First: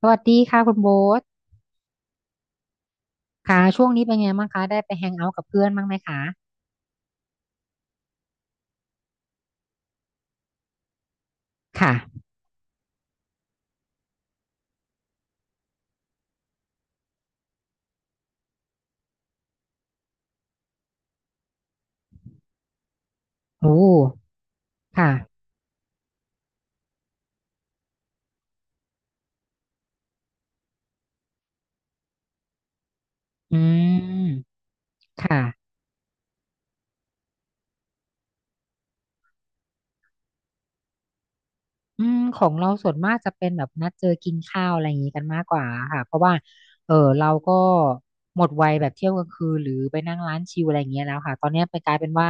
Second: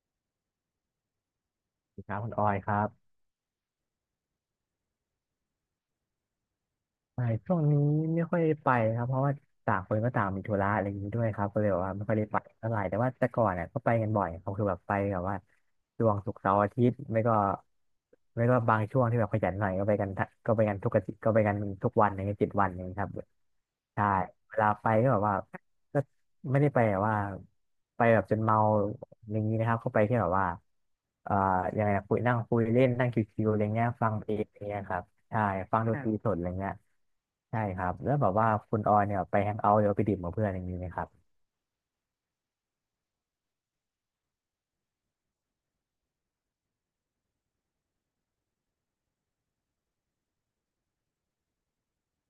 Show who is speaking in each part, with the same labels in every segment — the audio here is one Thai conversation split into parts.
Speaker 1: สวัสดีค่ะคุณโบ๊ท
Speaker 2: สวัสดีครับคุณออยครับ
Speaker 1: ค่ะช่วงนี้เป็นไงบ้างคะได้ไปแฮงเอาท์กับเพื่อนบ้างไหมคะ
Speaker 2: ไม่ช่วงนี้ไม่ค่อยได้ไปครับเพราะว่าต่างคนก็ต่างมีธุระอะไรอย่างนี้ด้วยครับก็เลยแบบว่าไม่ค่อย
Speaker 1: ค่ะ
Speaker 2: ได้ไปเท่าไหร่แต่ว่าแต่ก่อนเนี่ยก็ไปกันบ่อยเขาคือแบบไปแบบว่าช่วงศุกร์เสาร์อาทิตย์ไม่ก็ไม่ก็บางช่วงที่แบบขยันหน่อยก็ไปกันทั้งก็ไปกันทุกอาทิตย์ก็ไปกันทุกวันอย่างเงี้ยเจ็ดวันอย่างเงี้ยครับ
Speaker 1: โอ้
Speaker 2: ใช่เวลาไปก็แบบว่า
Speaker 1: ค่ะ
Speaker 2: ก็ไม่ได้ไปแบบว่าไปแบบจนเมาอย่างนี้นะครับเข้าไปที่แบบว่าเอ่อยังไงนะคุยนั่งคุยเล่นนั่งชิวๆ
Speaker 1: อื
Speaker 2: อะไรเงี้ยฟังเพลงอะไร
Speaker 1: ม
Speaker 2: เงี้ยครับ ใช่
Speaker 1: ค่ะ
Speaker 2: ฟังดคนตรัรีบสดอะไรเงี้ยใช่ครับแล้วแบบว่าคุณออยเนี่ยไปแฮงเอาท์หรือว่าไปดื่มกับเพื่อนอย่างนี้ไหมครับ
Speaker 1: อืมของเราส่วนมากจะเป็นแบบนัดเจอกินข้าวอะไรอย่างนี้กันมากกว่าค่ะเพราะว่าเออเราก็หมดวัยแบบเที่ยวกลางคืนหรือไปนั่งร้านชิลอะไรอย่างเงี้ยแล้วค่ะตอนเนี้ยไปกลายเป็นว่า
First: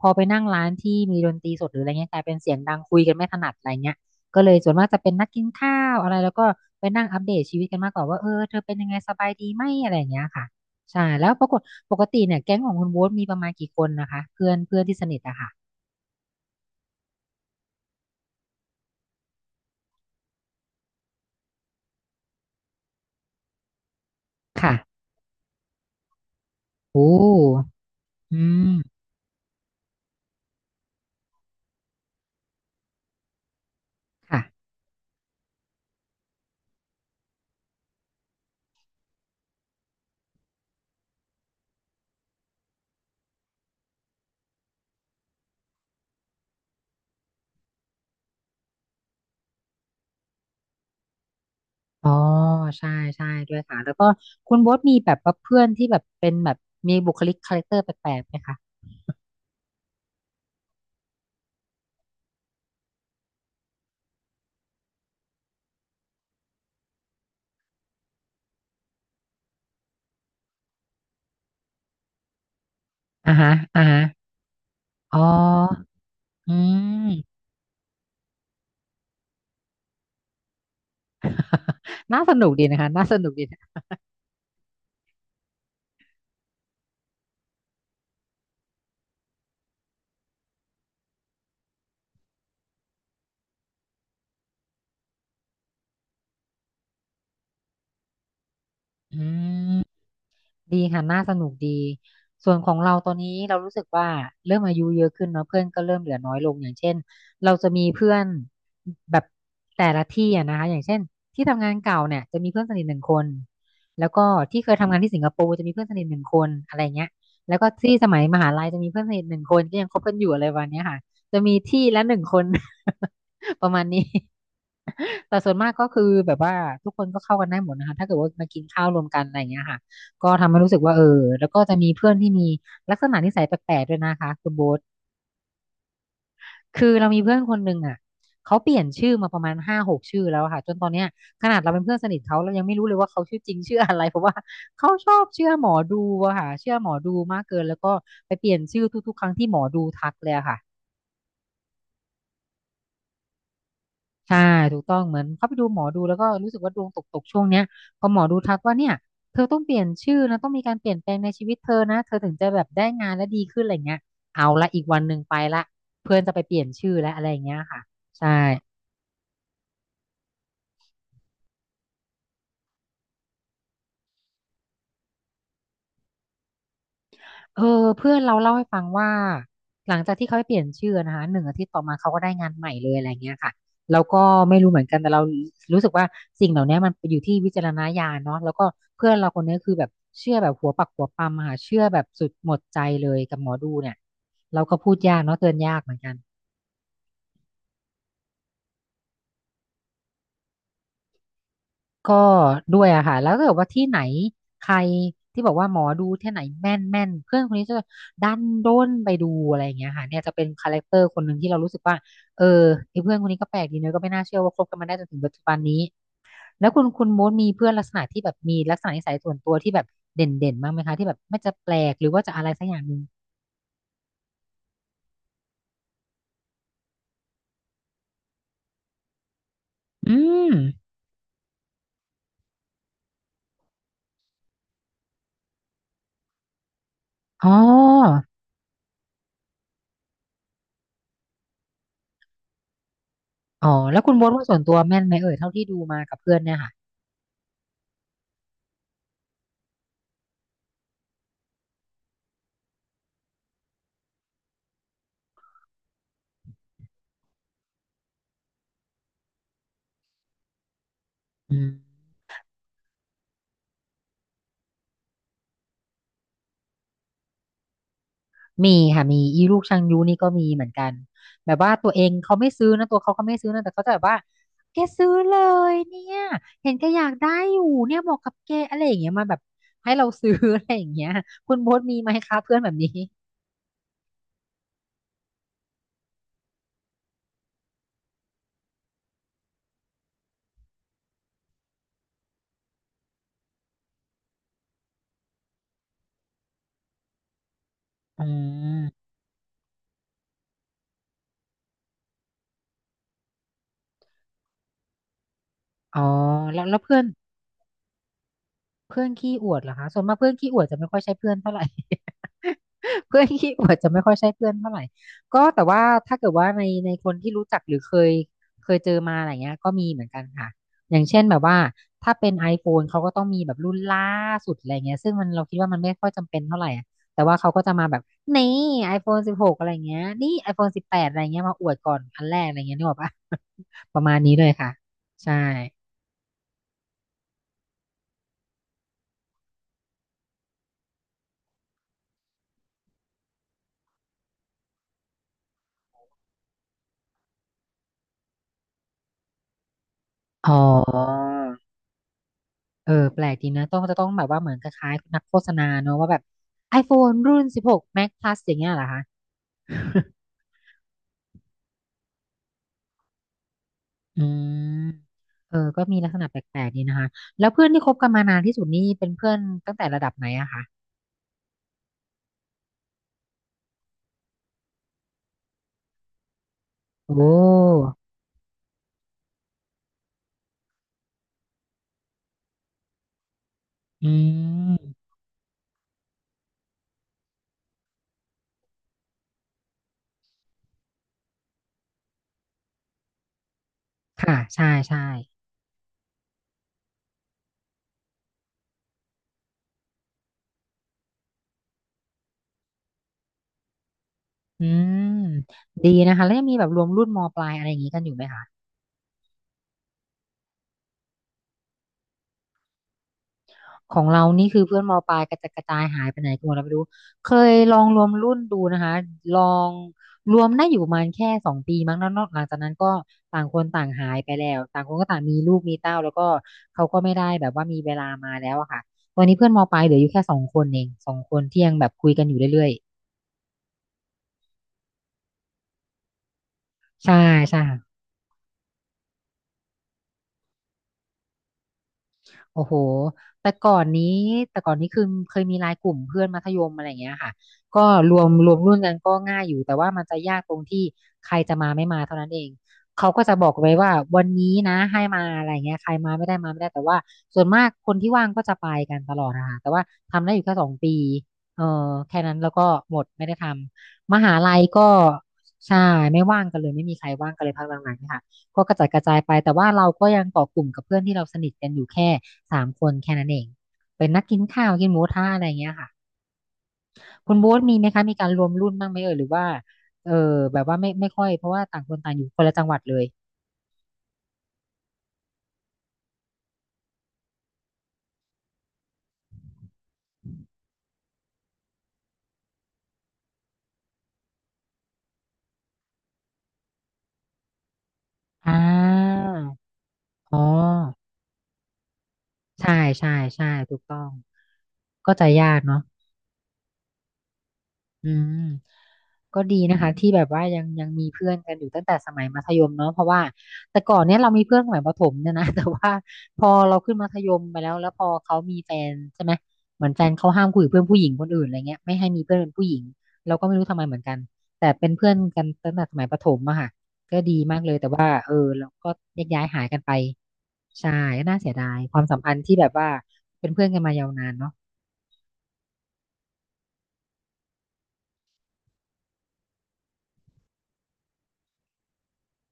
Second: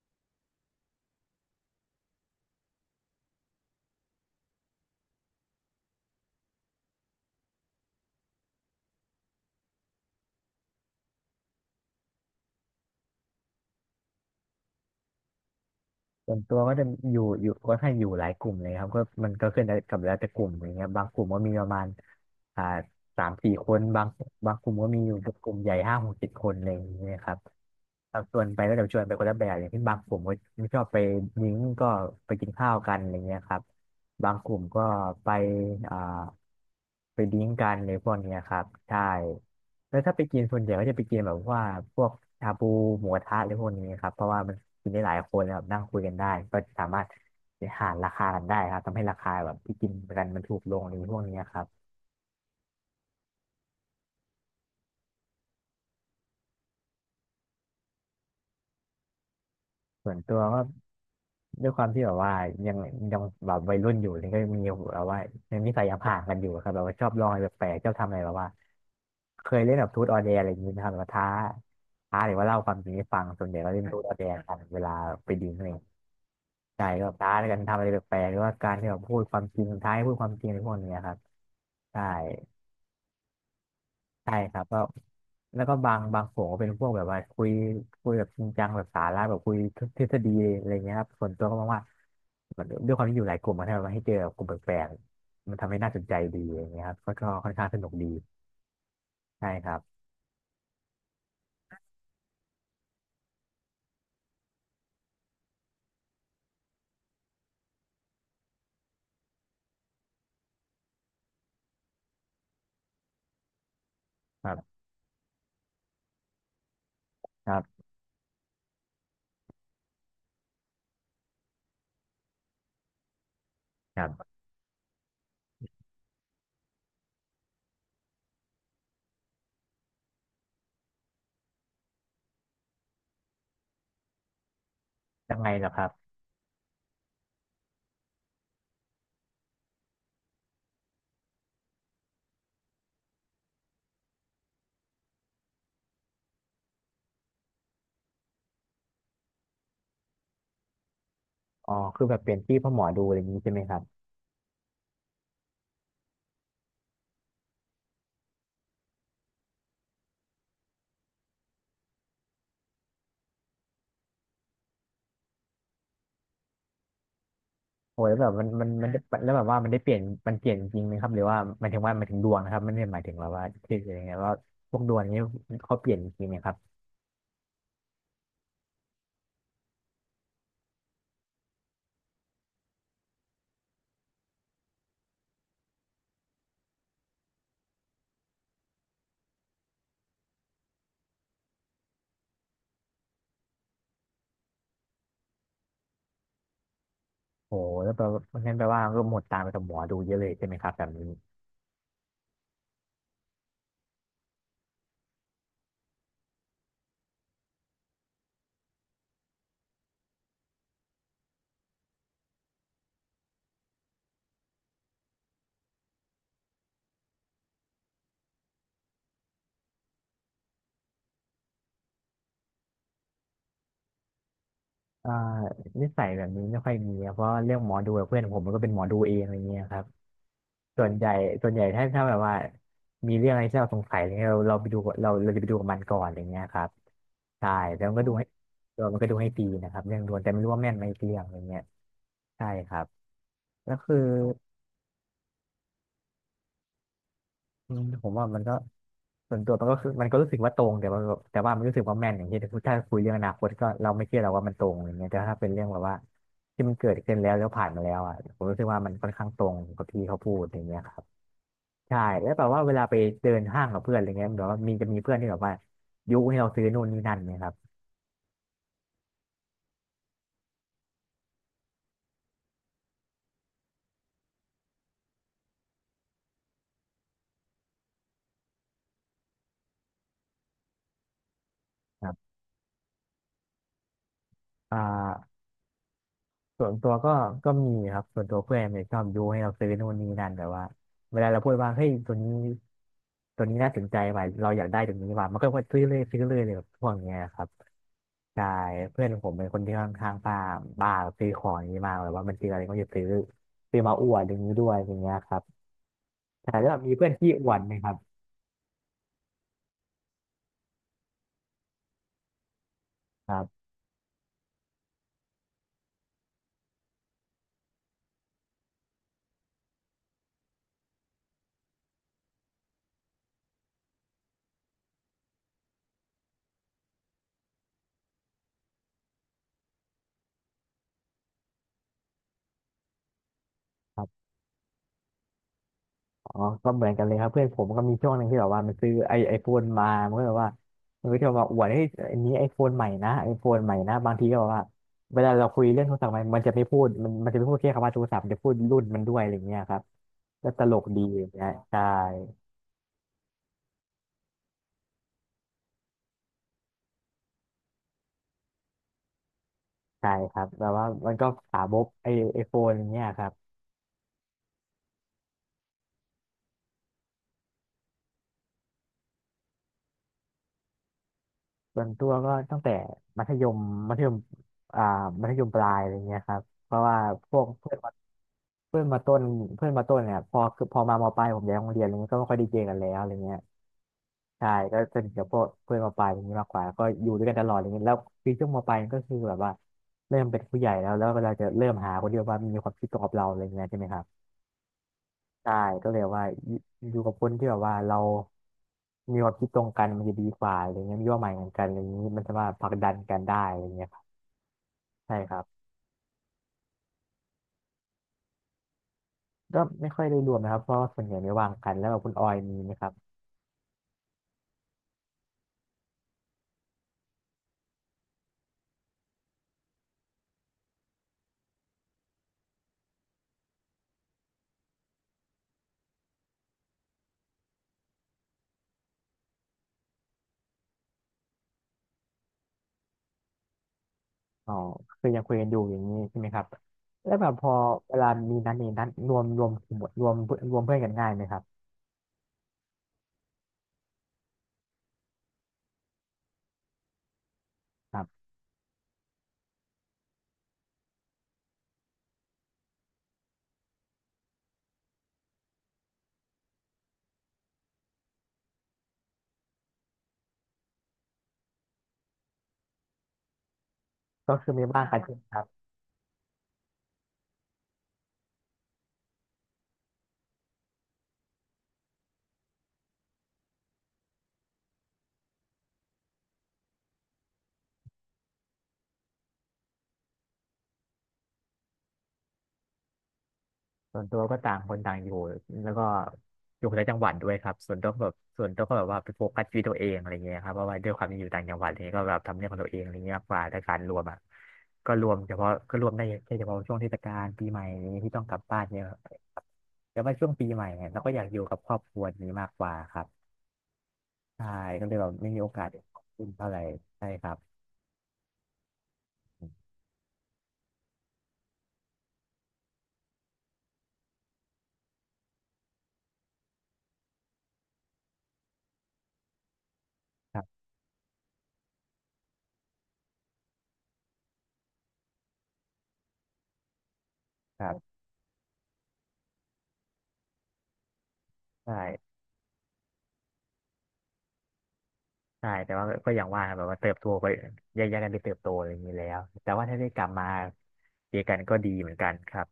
Speaker 1: พอไปนั่งร้านที่มีดนตรีสดหรืออะไรเงี้ยกลายเป็นเสียงดังคุยกันไม่ถนัดอะไรเงี้ยก็เลยส่วนมากจะเป็นนัดกินข้าวอะไรแล้วก็ไปนั่งอัปเดตชีวิตกันมากกว่าว่าเออเธอเป็นยังไงสบายดีไหมอะไรอย่างเงี้ยค่ะใช่แล้วปรากฏปกติเนี่ยแก๊งของคุณโบ๊ทมีประมาณกี่คนนะคะเพื่อนเพื่อนที่สนิทอะค่ะ
Speaker 2: ส่วนตัวก็จะอยู่ก็ให้างอยู่หลายกลุ่มเลยครับก็มันก็ขึ้นได้กับแล้วแต่กลุ่มอย่างเงี้ยบางกลุ่มก็มีประมาณอ่าสามสี่คนบางก
Speaker 1: ค่ะ
Speaker 2: ลุ่มก็มีอยู่กลุ่มใหญ่ห้าหกเจ็ดคนอะไรอย่าง
Speaker 1: โอ้
Speaker 2: เงี้ยครับแรั
Speaker 1: อื
Speaker 2: ส่วนไป
Speaker 1: ม
Speaker 2: ก็จะชวนไปคนละแบบอย่างที่บางกลุ่มก็ไม่ชอบไปนิ้งก็ไปกินข้าวกันอะไรเงี้ยครับบาง
Speaker 1: ค่ะ
Speaker 2: กลุ่มก็ไปอ่าไปดิ้งกันในพวกเนี้ยครับใช่ แล้วถ้าไปกินส่วนใหญ่ก็จะไปกินแบบว่าพวกชาบูหมูกระทะหรือพวกนี้ครับเพราะว่ามันกินได้หลายคนนะครับนั่งคุยกันได้ก็สามารถหารราคากันได้ครับทำให้ราคาแบบที่กินกันมันถูกลงหรือพวกนี้ครับ
Speaker 1: อ๋อใช่ใช่ด้วยค่ะแล้วก็คุณโบ๊ทมีแบบว่าเพื่อนที่แบบเป็นแบบมีบุคลิกคาแรคเตอร์แปลกๆไหมคะ
Speaker 2: ส่วนตัวก็ด้วยความที่แบบว่ายังยังแบบวัยรุ่นอยู่นี่ก็มีแบบว่ายังนิสัยยังห่างกันอยู่ครับแบบว่าชอบลองอะไรแปลกๆชอบทำอะไรแบบว่าเคยเล่นแบบทูตออเดร์อะไรอย่างนี้นะครับแบบว่าท้าหรือว่าเล่าความจริงให้ฟัง
Speaker 1: อ่า
Speaker 2: ส่วน
Speaker 1: ฮะ
Speaker 2: ใหญ่ก็เล่
Speaker 1: อ่า
Speaker 2: นทู
Speaker 1: ฮะ
Speaker 2: ตออเดร์กันเวลา
Speaker 1: อ๋อ
Speaker 2: ไปดิ้งอะไร
Speaker 1: อื
Speaker 2: ใช่แบ
Speaker 1: ม
Speaker 2: บท้าในการทำอะไรแปลกๆหรือว่าการที่แบบพูดความจริงท้ายพูดความจริงในพวกเนี้ยครับใช่
Speaker 1: น่าสนุกดีนะคะน่าสนุกดีนะ
Speaker 2: ใช่ครับก็แล้วก็บางโขก็เป็นพวกแบบว่าคุยแบบจริงจังแบบสาระแบบคุยทฤษฎีอะไรเงี้ยครับส่วนตัวก็มองว่าด้วยความที่อยู่หลายกลุ่มมันทำให้เจอกลุ่มแปลกๆมันทำให้น่าสนใจดีอย่างเงี้ยครับก็ค่อนข้างสนุกดี
Speaker 1: อื
Speaker 2: ใช่ครับ
Speaker 1: ม ดีค่ะน่าสนุกดีส่วนของเราตอนนี้เรารู้สึกว่าเริ่มอายุเยอะขึ้นเนาะเพื่อนก็เริ่มเหลือน้อยลงอย่างเช่นเราจะมีเพื่อนแบบแต่ละที่อะนะคะอย่างเช่นที่ทำงานเก่าเนี่ยจะมีเพื่อนสนิทหนึ่งคนแล้วก็
Speaker 2: ค
Speaker 1: ที่เค
Speaker 2: รับ
Speaker 1: ยทำงานที่สิงคโปร์จะมีเพื่อนสนิทหนึ่งคนอะไรเงี้ย
Speaker 2: ค
Speaker 1: แล้
Speaker 2: รั
Speaker 1: วก็
Speaker 2: บ
Speaker 1: ที่สมัยมหาลัยจะมีเพื่อนสนิทหนึ่งคนก็ยังคบกันอยู่อะไรวันเนี้ยค่ะจะมีที่ละหนึ่งคน ประมาณ
Speaker 2: ค
Speaker 1: นี้
Speaker 2: รับ
Speaker 1: แต่ส่วนมากก็คือแบบว่าทุกคนก็เข้ากันได้หมดนะคะถ้าเกิดว่ามากินข้าวรวมกันอะไรอย่างเงี้ยค่ะ ก็ทำให้รู้สึกว่าเออแล้วก็จะมีเพื่อนที่มีลักษณะนิสัยแปลกๆด้วยนะคะคุณโบ๊ท
Speaker 2: ยังไงเหรอครับ
Speaker 1: คือเรามีเพื่อนคนหนึ่งอ่ะเขาเปลี่ยนชื่อมาประมาณห้าหกชื่อแล้วอะค่ะจนตอนเนี้ยขนาดเราเป็นเพื่อนสนิทเขาเรายังไม่รู้เลยว่าเขาชื่อจริงชื่ออะไร เพราะว่าเขาชอบเชื่อหมอดูอะค่ะเชื่อหมอดูมากเกินแล้วก็ไปเปลี่ยนชื่อทุกๆครั้งที่หมอดูทักเลยอะค่ะ
Speaker 2: อ๋อคือแบบเปลี่ยนที่เพ่อหมอดูอะไรอย่างนี้ใช่ไหมครับ
Speaker 1: ใช่ถูกต้องเหมือนเขาไปดูหมอดูแล้วก็รู้สึกว่าดวงตกช่วงเนี้ยพอหมอดูทักว่าเนี่ยเธอต้องเปลี่ยนชื่อนะต้องมีการเปลี่ยนแปลงในชีวิตเธอนะเธอถึงจะแบบได้งานและดีขึ้นอะไรเงี้ยเอาละอีกวันหนึ่งไปละเพื่อนจะไปเปลี่ยนชื่อและอะไรอย่างเงี้ยค่ะ
Speaker 2: โอ้ยแบ
Speaker 1: ใช่
Speaker 2: บมันแล้วแบบว่ามันได้เปลี่ยนมันเปลี่ยนจริงไหมครับหรือว่าหมายถึงว่าหมายถึงดวงนะครับไม่ได้หมายถึงแบบว่าชื่ออะไรเงี้ยว่าพวกดวงนี้เขาเปลี่ยนจริงไหมครับ
Speaker 1: เออเพื่อนเราเล่าให้ฟังว่าหลังจากที่เขาไปเปลี่ยนชื่อนะคะหนึ่งอาทิตย์ต่อมาเขาก็ได้งานใหม่เลยอะไรเงี้ยค่ะแล้วก็ไม่รู้เหมือนกันแต่เรารู้สึกว่าสิ่งเหล่านี้มันอยู่ที่วิจารณญาณเนาะแล้วก็เพื่อนเราคนนี้คือแบบเชื่อแบบหัวปักหัวปำอะค่ะเชื่อแบบสุดหมดใจเลยกับหมอดูเนี่ยเราก็พูดยากเนาะเตือนยากเหมือนกัน
Speaker 2: โอ้แล้วแปลว่างั้นแปลว่าก็หมดตามไปกับหมอดูเยอะเลยใช่ไหมครับแบบนี้
Speaker 1: ก็ด้วยอะค่ะแล้วก็แบบว่าที่ไหนใครที่บอกว่าหมอดูที่ไหนแม่นแม่นเพื่อนคนนี้จะดันด้นไปดูอะไรอย่างเงี้ยค่ะเนี่ยจะเป็นคาแรคเตอร์คนหนึ่งที่เรารู้สึกว่าเออไอ้เพื่อนคนนี้ก็แปลกดีเนอะก็ไม่น่าเชื่อว่าคบกันมาได้จนถึงปัจจุบันนี้แล้วคุณโมดมีเพื่อนลักษณะที่แบบมีลักษณะนิสัยส่วนตัวที่แบบเด่นเด่นมากไหมคะที่แบบไม่จะแปลกหรือว่าจะอะไรสักอย่างหนึ่ง
Speaker 2: อ่านิสัยแบบนี้ไม่ค่อยมีครับเพราะเรื่องหมอดูกับเพื่อนผมมันก็เป็นหมอดูเองอะไรเงี้ยครับ
Speaker 1: อืม
Speaker 2: ส่วนใหญ่ส่วนใหญ่ถ้าแบบว่ามีเรื่องอะไรที่เราสงสัยอะไรเงี้ยเราไปดูกับเราจะไปดูกับมันก่อนอะไรเงี้ยครับ
Speaker 1: อ๋
Speaker 2: ใช่แล้วมันก็ดู
Speaker 1: อ
Speaker 2: ให้เรามันก็ดูให้ฟรีนะครับเรื่องดวงแต่ไม่รู้ว่าแม่นไหมอีกเรื่องอะไรเงี้ยใช่ครับ
Speaker 1: อ๋อ
Speaker 2: แล้วคือ
Speaker 1: แล้วคุณโมดว่าส่วนตัวแม่นไหมเอ่ยเท่าที่ดูมากับเพื่อนเนี่ยค่ะ
Speaker 2: อืมผมว่ามันก็ส่วนตัวมันก็คือมันก็รู้สึกว่าตรงแต่ว่ามันรู้สึกว่าแม่นอย่างที่ถ้าคุยเรื่องอนาคตก็เราไม่เชื่อเราว่ามันตรงอย่างเงี้ยแต่ถ้าเป็นเรื่องแบบว่าที่มันเกิดขึ้นแล้วผ่านมาแล้วอ่ะผมรู้สึกว่ามันค่อนข้างตรงกับที่เขาพูดอย่างเงี้ยครับ
Speaker 1: อืม
Speaker 2: ใช่แล้วแบบว่าเวลาไปเดินห้างกับเพื่อนอะไรเงี้ยแบบว่าจะมีเพื่อนที่แบบว่ายุให้เราซื้อนู่นนี่นั่นเนี่ยครับ
Speaker 1: มีค่ะมีอีลูกชังยูนี่ก็มีเหมือนกันแบบว่าตัวเองเขาไม่ซื้อนะตัวเขาไม่ซื้อนะแต่เขาจะแบบว่าแกซื้อเลยเนี่ยเห็นแกอยากได้อยู่เนี่ยเหมาะกับแกอะไรอย่างเงี้ยมาแบบให้เราซื้อ อะไรอย่างเงี้ยคุณโบ๊ทมี
Speaker 2: ค
Speaker 1: ไหม
Speaker 2: รับ
Speaker 1: คะเพื่อนแบบนี้
Speaker 2: อ่า ส่วนตัวก็มีครับส่วนตัวเพื่อนเนี่ยชอบยุให้เราซื้อนู่นนี่นั่นแบบว่าเวลาเราพูดว่าเฮ้ยตัวนี้น่าสนใจว่ะเราอยากได้ตัวนี้ว่ะมันก็ว่าซื้อเลยซื้อเลยเลยแบบพวกเนี้ยครับ
Speaker 1: อื
Speaker 2: ใช่
Speaker 1: ม
Speaker 2: เพื่อนผมเป็นคนที่ค่อนข้างบ้าบ้าซื้อของอย่างนี้มากแบบว่ามันซื้ออะไรก็จะซื้อมาอวดอย่างนี้ด้วยอย่างเงี้ยครับ
Speaker 1: อ๋อ
Speaker 2: ใช่
Speaker 1: แล้ว
Speaker 2: แล้ว
Speaker 1: แล้
Speaker 2: แบ
Speaker 1: ว
Speaker 2: บมี
Speaker 1: เพื่อน
Speaker 2: เพื่อนที่อวดไหมครับ
Speaker 1: เพื่อนขี้อวดเหรอคะส่วนมากเพื่อนขี้อวดจะไม่ค่อยใช่เพื่อนเท่าไหร่ เพื่อน
Speaker 2: ครั
Speaker 1: ขี้อ
Speaker 2: บ
Speaker 1: วดจะไม่ค่อยใช่เพื่อนเท่าไหร่ก็แต่ว่าถ้าเกิดว่าในคนที่รู้จักหรือเคยเจอมาอะไรเงี้ยก็มีเหมือนกันค่ะอย่างเช่นแบบว่าถ้าเป็น iPhone เขาก็ต้องมีแบบรุ่นล่าสุดอะไรเงี้ยซึ่งมันเราคิดว่ามันไม่ค่อยจำเป็นเท่าไหร่อะแต่ว่าเขาก็จะมาแบบนี่ iPhone สิบหกอะไรเงี้ยนี่ iPhone สิบแปดอะไรเงี้ยมาอวดก่อนอันแรกอะไรเงี้ยนึกออกปะประมาณนี้เลยค่ะใช่
Speaker 2: อ๋อก็เหมือนกันเลยครับเพื่อนผมก็มีช่วงหนึ่งที่แบบว่ามันซื้อไอโฟนมามันก็แบบว่ามันก็จะมาอวดให้ยอันนี้ไอโฟนใหม่นะไอโฟนใหม่นะบางทีก็แบบว่าเวลาเราคุยเรื่องโทรศัพท์มันจะไม่พูดมันจะไม่พูดแค่คำว่าโทรศัพท์มันจะพูดรุ่นมันด้วยอะไรอย่างเงี้ยครับก็
Speaker 1: อ๋อ
Speaker 2: ตลกดีอย่างเงี้ยใช่
Speaker 1: เออแปลกดีนะต้องจะต้องแบบว่าเหมือนคล้ายๆนักโฆษณาเนอะว่าแบบ iPhone รุ่น16 Max Plus อย่างเงี้ยเหรอคะ
Speaker 2: ใช่ครับแบบว่ามันก็สาบกไอโฟนอย่างเงี้ยครับ
Speaker 1: อืมเออก็มีลักษณะแปลกๆดีนะคะแล้วเพื่อนที่คบกันมานานที่สุดนี่เป็นเพื่อนตั้งแต่ระดับไหนอะคะ
Speaker 2: ส่วนตัวก็ตั้งแต่มัธยมมัธยมอ่ามัธยมปลายอะไรเงี้ยครับเพราะว่า
Speaker 1: โอ
Speaker 2: พวกเพื่อน
Speaker 1: ้
Speaker 2: เพื่อนมาต้นเพื่อนมาต้นเนี่ยพอคือพอมามปลายผมย้ายโรงเรียนอะไรเงี้ยก็ไม่ค่อยไดีเจอกันแล้วอะไรเงี้ย
Speaker 1: อื
Speaker 2: ใช่ก็สนิ
Speaker 1: ม
Speaker 2: ทกับพวกเพื่อนมปลายอย่างนี้มากกว่าก็อยู่ด้วยกันตลอดอะไรเงี้ยแล้วคือช่วงมปลายก็คือแบบว่าเริ่มเป็นผู้ใหญ่แล้วแล้วเวลาจะเริ่มหาคนที่แบบว่ามีความคิดตรงกับเราอะไรเงี้ยใช่ไหมครับ
Speaker 1: ค่ะใช่ใช่
Speaker 2: ใช่ก็เลยว่าอยู่กับคนที่แบบว่าเรามีความคิดตรงกันมันจะดีกว่าอะไรเงี้ยมีเป้าหมายเหมือนกันอะไรเงงี้ยมันจะมาผลักดันกันได้อะไรเงี้ยครับ
Speaker 1: อืม
Speaker 2: ใช่ครับ
Speaker 1: ดีนะคะแล้วยังมีแบบรวมรุ่นมปลายอะไรอย่างงี้กันอยู่ไหมคะ
Speaker 2: ก็ไม่ค่อยได้รวมนะครับเพราะว่าส่วนใหญ่ไม่ว่างกันแล้วแบบคุณออยมีไหมครับ
Speaker 1: ของเรานี่คือเพื่อนมปลายกระจัดกระจายหายไปไหนกันหมดแล้ไม่รู้เคยลองรวมรุ่นดูนะคะลองรวมได้อยู่ประมาณแค่สองปีมั้งแล้วนอกหลังจากนั้นก็ต่างคนต่างหายไปแล้วต่างคนก็ต่างมีลูกมีเต้าแล้วก็เขาก็ไม่ได้แบบว่ามีเวลามาแล้วอะค่ะวันนี้เพื่อนมปลายเหลืออยู่แค่สองคนเองสองคนที่ยังแบบคุยกันอยู่เรื่อย
Speaker 2: อ๋อคือยังคุยกันอยู่อย่างนี้ใช่ไหมครับ
Speaker 1: ๆ
Speaker 2: แล้
Speaker 1: ใช่
Speaker 2: วแบบพอ
Speaker 1: ใช่
Speaker 2: เวลามีนัดนี้นัดรวมรวมกลุ่มรวมนรวมเพื่อนกันง่ายไหมครับ
Speaker 1: โอ้โหแต่ก่อนนี้แต่ก่อนนี้คือเคยมีไลน์กลุ่มเพื่อนมัธยมอะไรอย่างเงี้ยค่ะก็
Speaker 2: ครั
Speaker 1: รว
Speaker 2: บ
Speaker 1: มรวมรุ่นกันก็ง่ายอยู่แต่ว่ามันจะยากตรงที่ใครจะมาไม่มาเท่านั้นเองเขาก็จะบอกไว้ว่าวันนี้นะให้มาอะไรเงี้ยใครมาไม่ได้มาไม่ได้แต่ว่าส่วนมากคนที่ว่างก็จะไปกันตลอดนะคะแต่ว่าทำได้อยู่แค่สองปีเออแค่นั้นแล้วก็หมดไม่ได้ทำมหา
Speaker 2: ก็คื
Speaker 1: ลั
Speaker 2: อ
Speaker 1: ย
Speaker 2: มีบ้าง
Speaker 1: ก็
Speaker 2: คกันใช่ไหมครับ
Speaker 1: ใช่ไม่ว่างกันเลยไม่มีใครว่างกันเลยพักหลังๆเนี่ยค่ะ ก็กระจัดกระจายไปแต่ว่าเราก็ยังเกาะกลุ่มกับเพื่อนที่เราสนิทกันอยู่แค่สามคนแค่นั้นเองเป็นนัดกินข้าวกินหมูกระทะอะไรอย่างเงี้ยค่ะคุณโบ๊ทมีไหมคะมีการรวมรุ่นบ้างไหมเอ่ยหรือว่าเออแบบว่าไม่ค่อยเพราะว่าต่างคนต่างอยู่คนละจังหวัดเลย
Speaker 2: ส่วนตัวก็ต่างคนต่างอยู่แล้วก็อยู่คนละจังหวัดด้วยครับส่วนตัวก็แบบว่าไปโฟกัสชีวิตตัวเองอะไรเงี้ยครับเพราะว่าด้วยความที่อยู่ต่างจังหวัดอะไรเงี้ยก็แบบทำเรื่องของตัวเองอะไรเงี้ยมากกว่าแต่การรวมอ่ะก็รวมได้แค่เฉพาะช่วงเทศกาลปีใหม่อะไรเงี้ยที่ต้องกลับ
Speaker 1: อ่
Speaker 2: บ้านเนี่ยครับ
Speaker 1: า
Speaker 2: แต่ว่าช่วง
Speaker 1: อ๋อ
Speaker 2: ปีใหม่เนี่ยเราก็อยากอยู่กับครอบครัวนี้มากก
Speaker 1: ใช่
Speaker 2: ว่าครับ
Speaker 1: ใช่ใช่ถูกต้อง
Speaker 2: ใช่ก็เลยแบ
Speaker 1: ก็
Speaker 2: บ
Speaker 1: จะ
Speaker 2: ไม่มี
Speaker 1: ยา
Speaker 2: โอ
Speaker 1: ก
Speaker 2: กาส
Speaker 1: เนาะ
Speaker 2: ขึ้นเท่าไหร่ใช่ครับ
Speaker 1: อืมก็ดีนะคะที่แบบว่ายังมีเพื่อนกันอยู่ตั้งแต่สมัยมัธยมเนาะเพราะว่าแต่ก่อนเนี้ยเรามีเพื่อนสมัยประถมเนี่ยนะ แต่ว่าพอเราขึ้นมัธยมไปแล้วแล้วพอเขามีแฟนใช่ไหมเหมือนแฟนเขา
Speaker 2: ครั
Speaker 1: ห้ามคุย
Speaker 2: บ
Speaker 1: กับเพื่อนผู้หญิงคนอื่นอะไรเงี้ยไม่ให้มีเพื่อนเป็นผู้หญิงเราก็ไม่รู้ทำไมเหมือนกันแต่เป็นเพื่อนกันตั้งแต่สมัยประถมอะค่ะ
Speaker 2: ค
Speaker 1: เลยแต่
Speaker 2: รับ
Speaker 1: ว่าเออเราก็แยกย้ายหายกันไปใช่ก็น่าเสียดายความ
Speaker 2: ใช่
Speaker 1: สัมพันธ์ที่แบบว่าเป็นเพื่อนกันมายาวนานเนาะ
Speaker 2: ใช่แต่ว่าก็อย่างว่าครับแบบว่าเติบโตไปแยกย้ายกันไปเติบโตอะไรอย่างนี้แล้ว แต่ว่าถ้าได้กลับมาเจอกันก็ดีเหมือนกันครับ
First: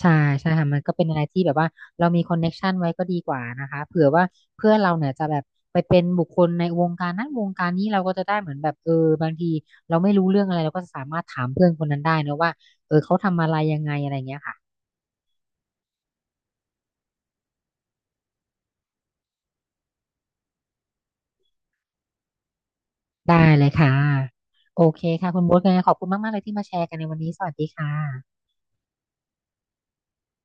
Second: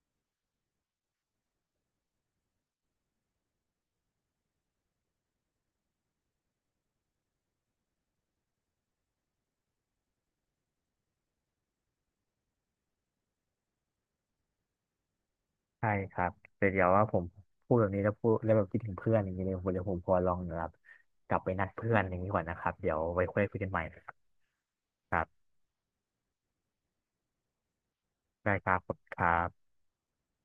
Speaker 1: ใช่ใช่ค่ะมันก็เป็นอะไรที่แบบว่าเรามีคอนเน็กชันไว้ก็ดีกว่านะคะเผื่อว่าเพื่อนเราเนี่ยจะแบบไปเป็นบุคคลในวงการนั้นวงการนี้เราก็จะได้เหมือนแบบเออบางทีเราไม่รู้เรื่องอะไรเราก็สามารถถามเพื่อนคนนั้นได้นะว่าเออเขาทำอะไรยังไงอะไรเงี้ยค่ะ
Speaker 2: ใช่ครับแต่เดี๋ยวว่าผมพูดแบบนี้แล้วพูดแล้วแบบคิดถึงเพื่อนอย่างนี้เลยผมเดี๋ยวผมพอลองแบบกลับไปนัดเพื่อนอย่างนี้ก่อนนะครับเดี๋ยวไว้ค่อ
Speaker 1: ได้
Speaker 2: ยคุย
Speaker 1: เล
Speaker 2: กัน
Speaker 1: ย
Speaker 2: ใหม่
Speaker 1: ค่ะ
Speaker 2: นะ
Speaker 1: โอเค
Speaker 2: ครั
Speaker 1: ค่ะคุ
Speaker 2: บ
Speaker 1: ณโบ๊ทยังไงขอบคุณมากๆเลยที่มาแชร์กันในวันนี้สวัสดีค่ะ
Speaker 2: ได้ครับขอบคุณครับ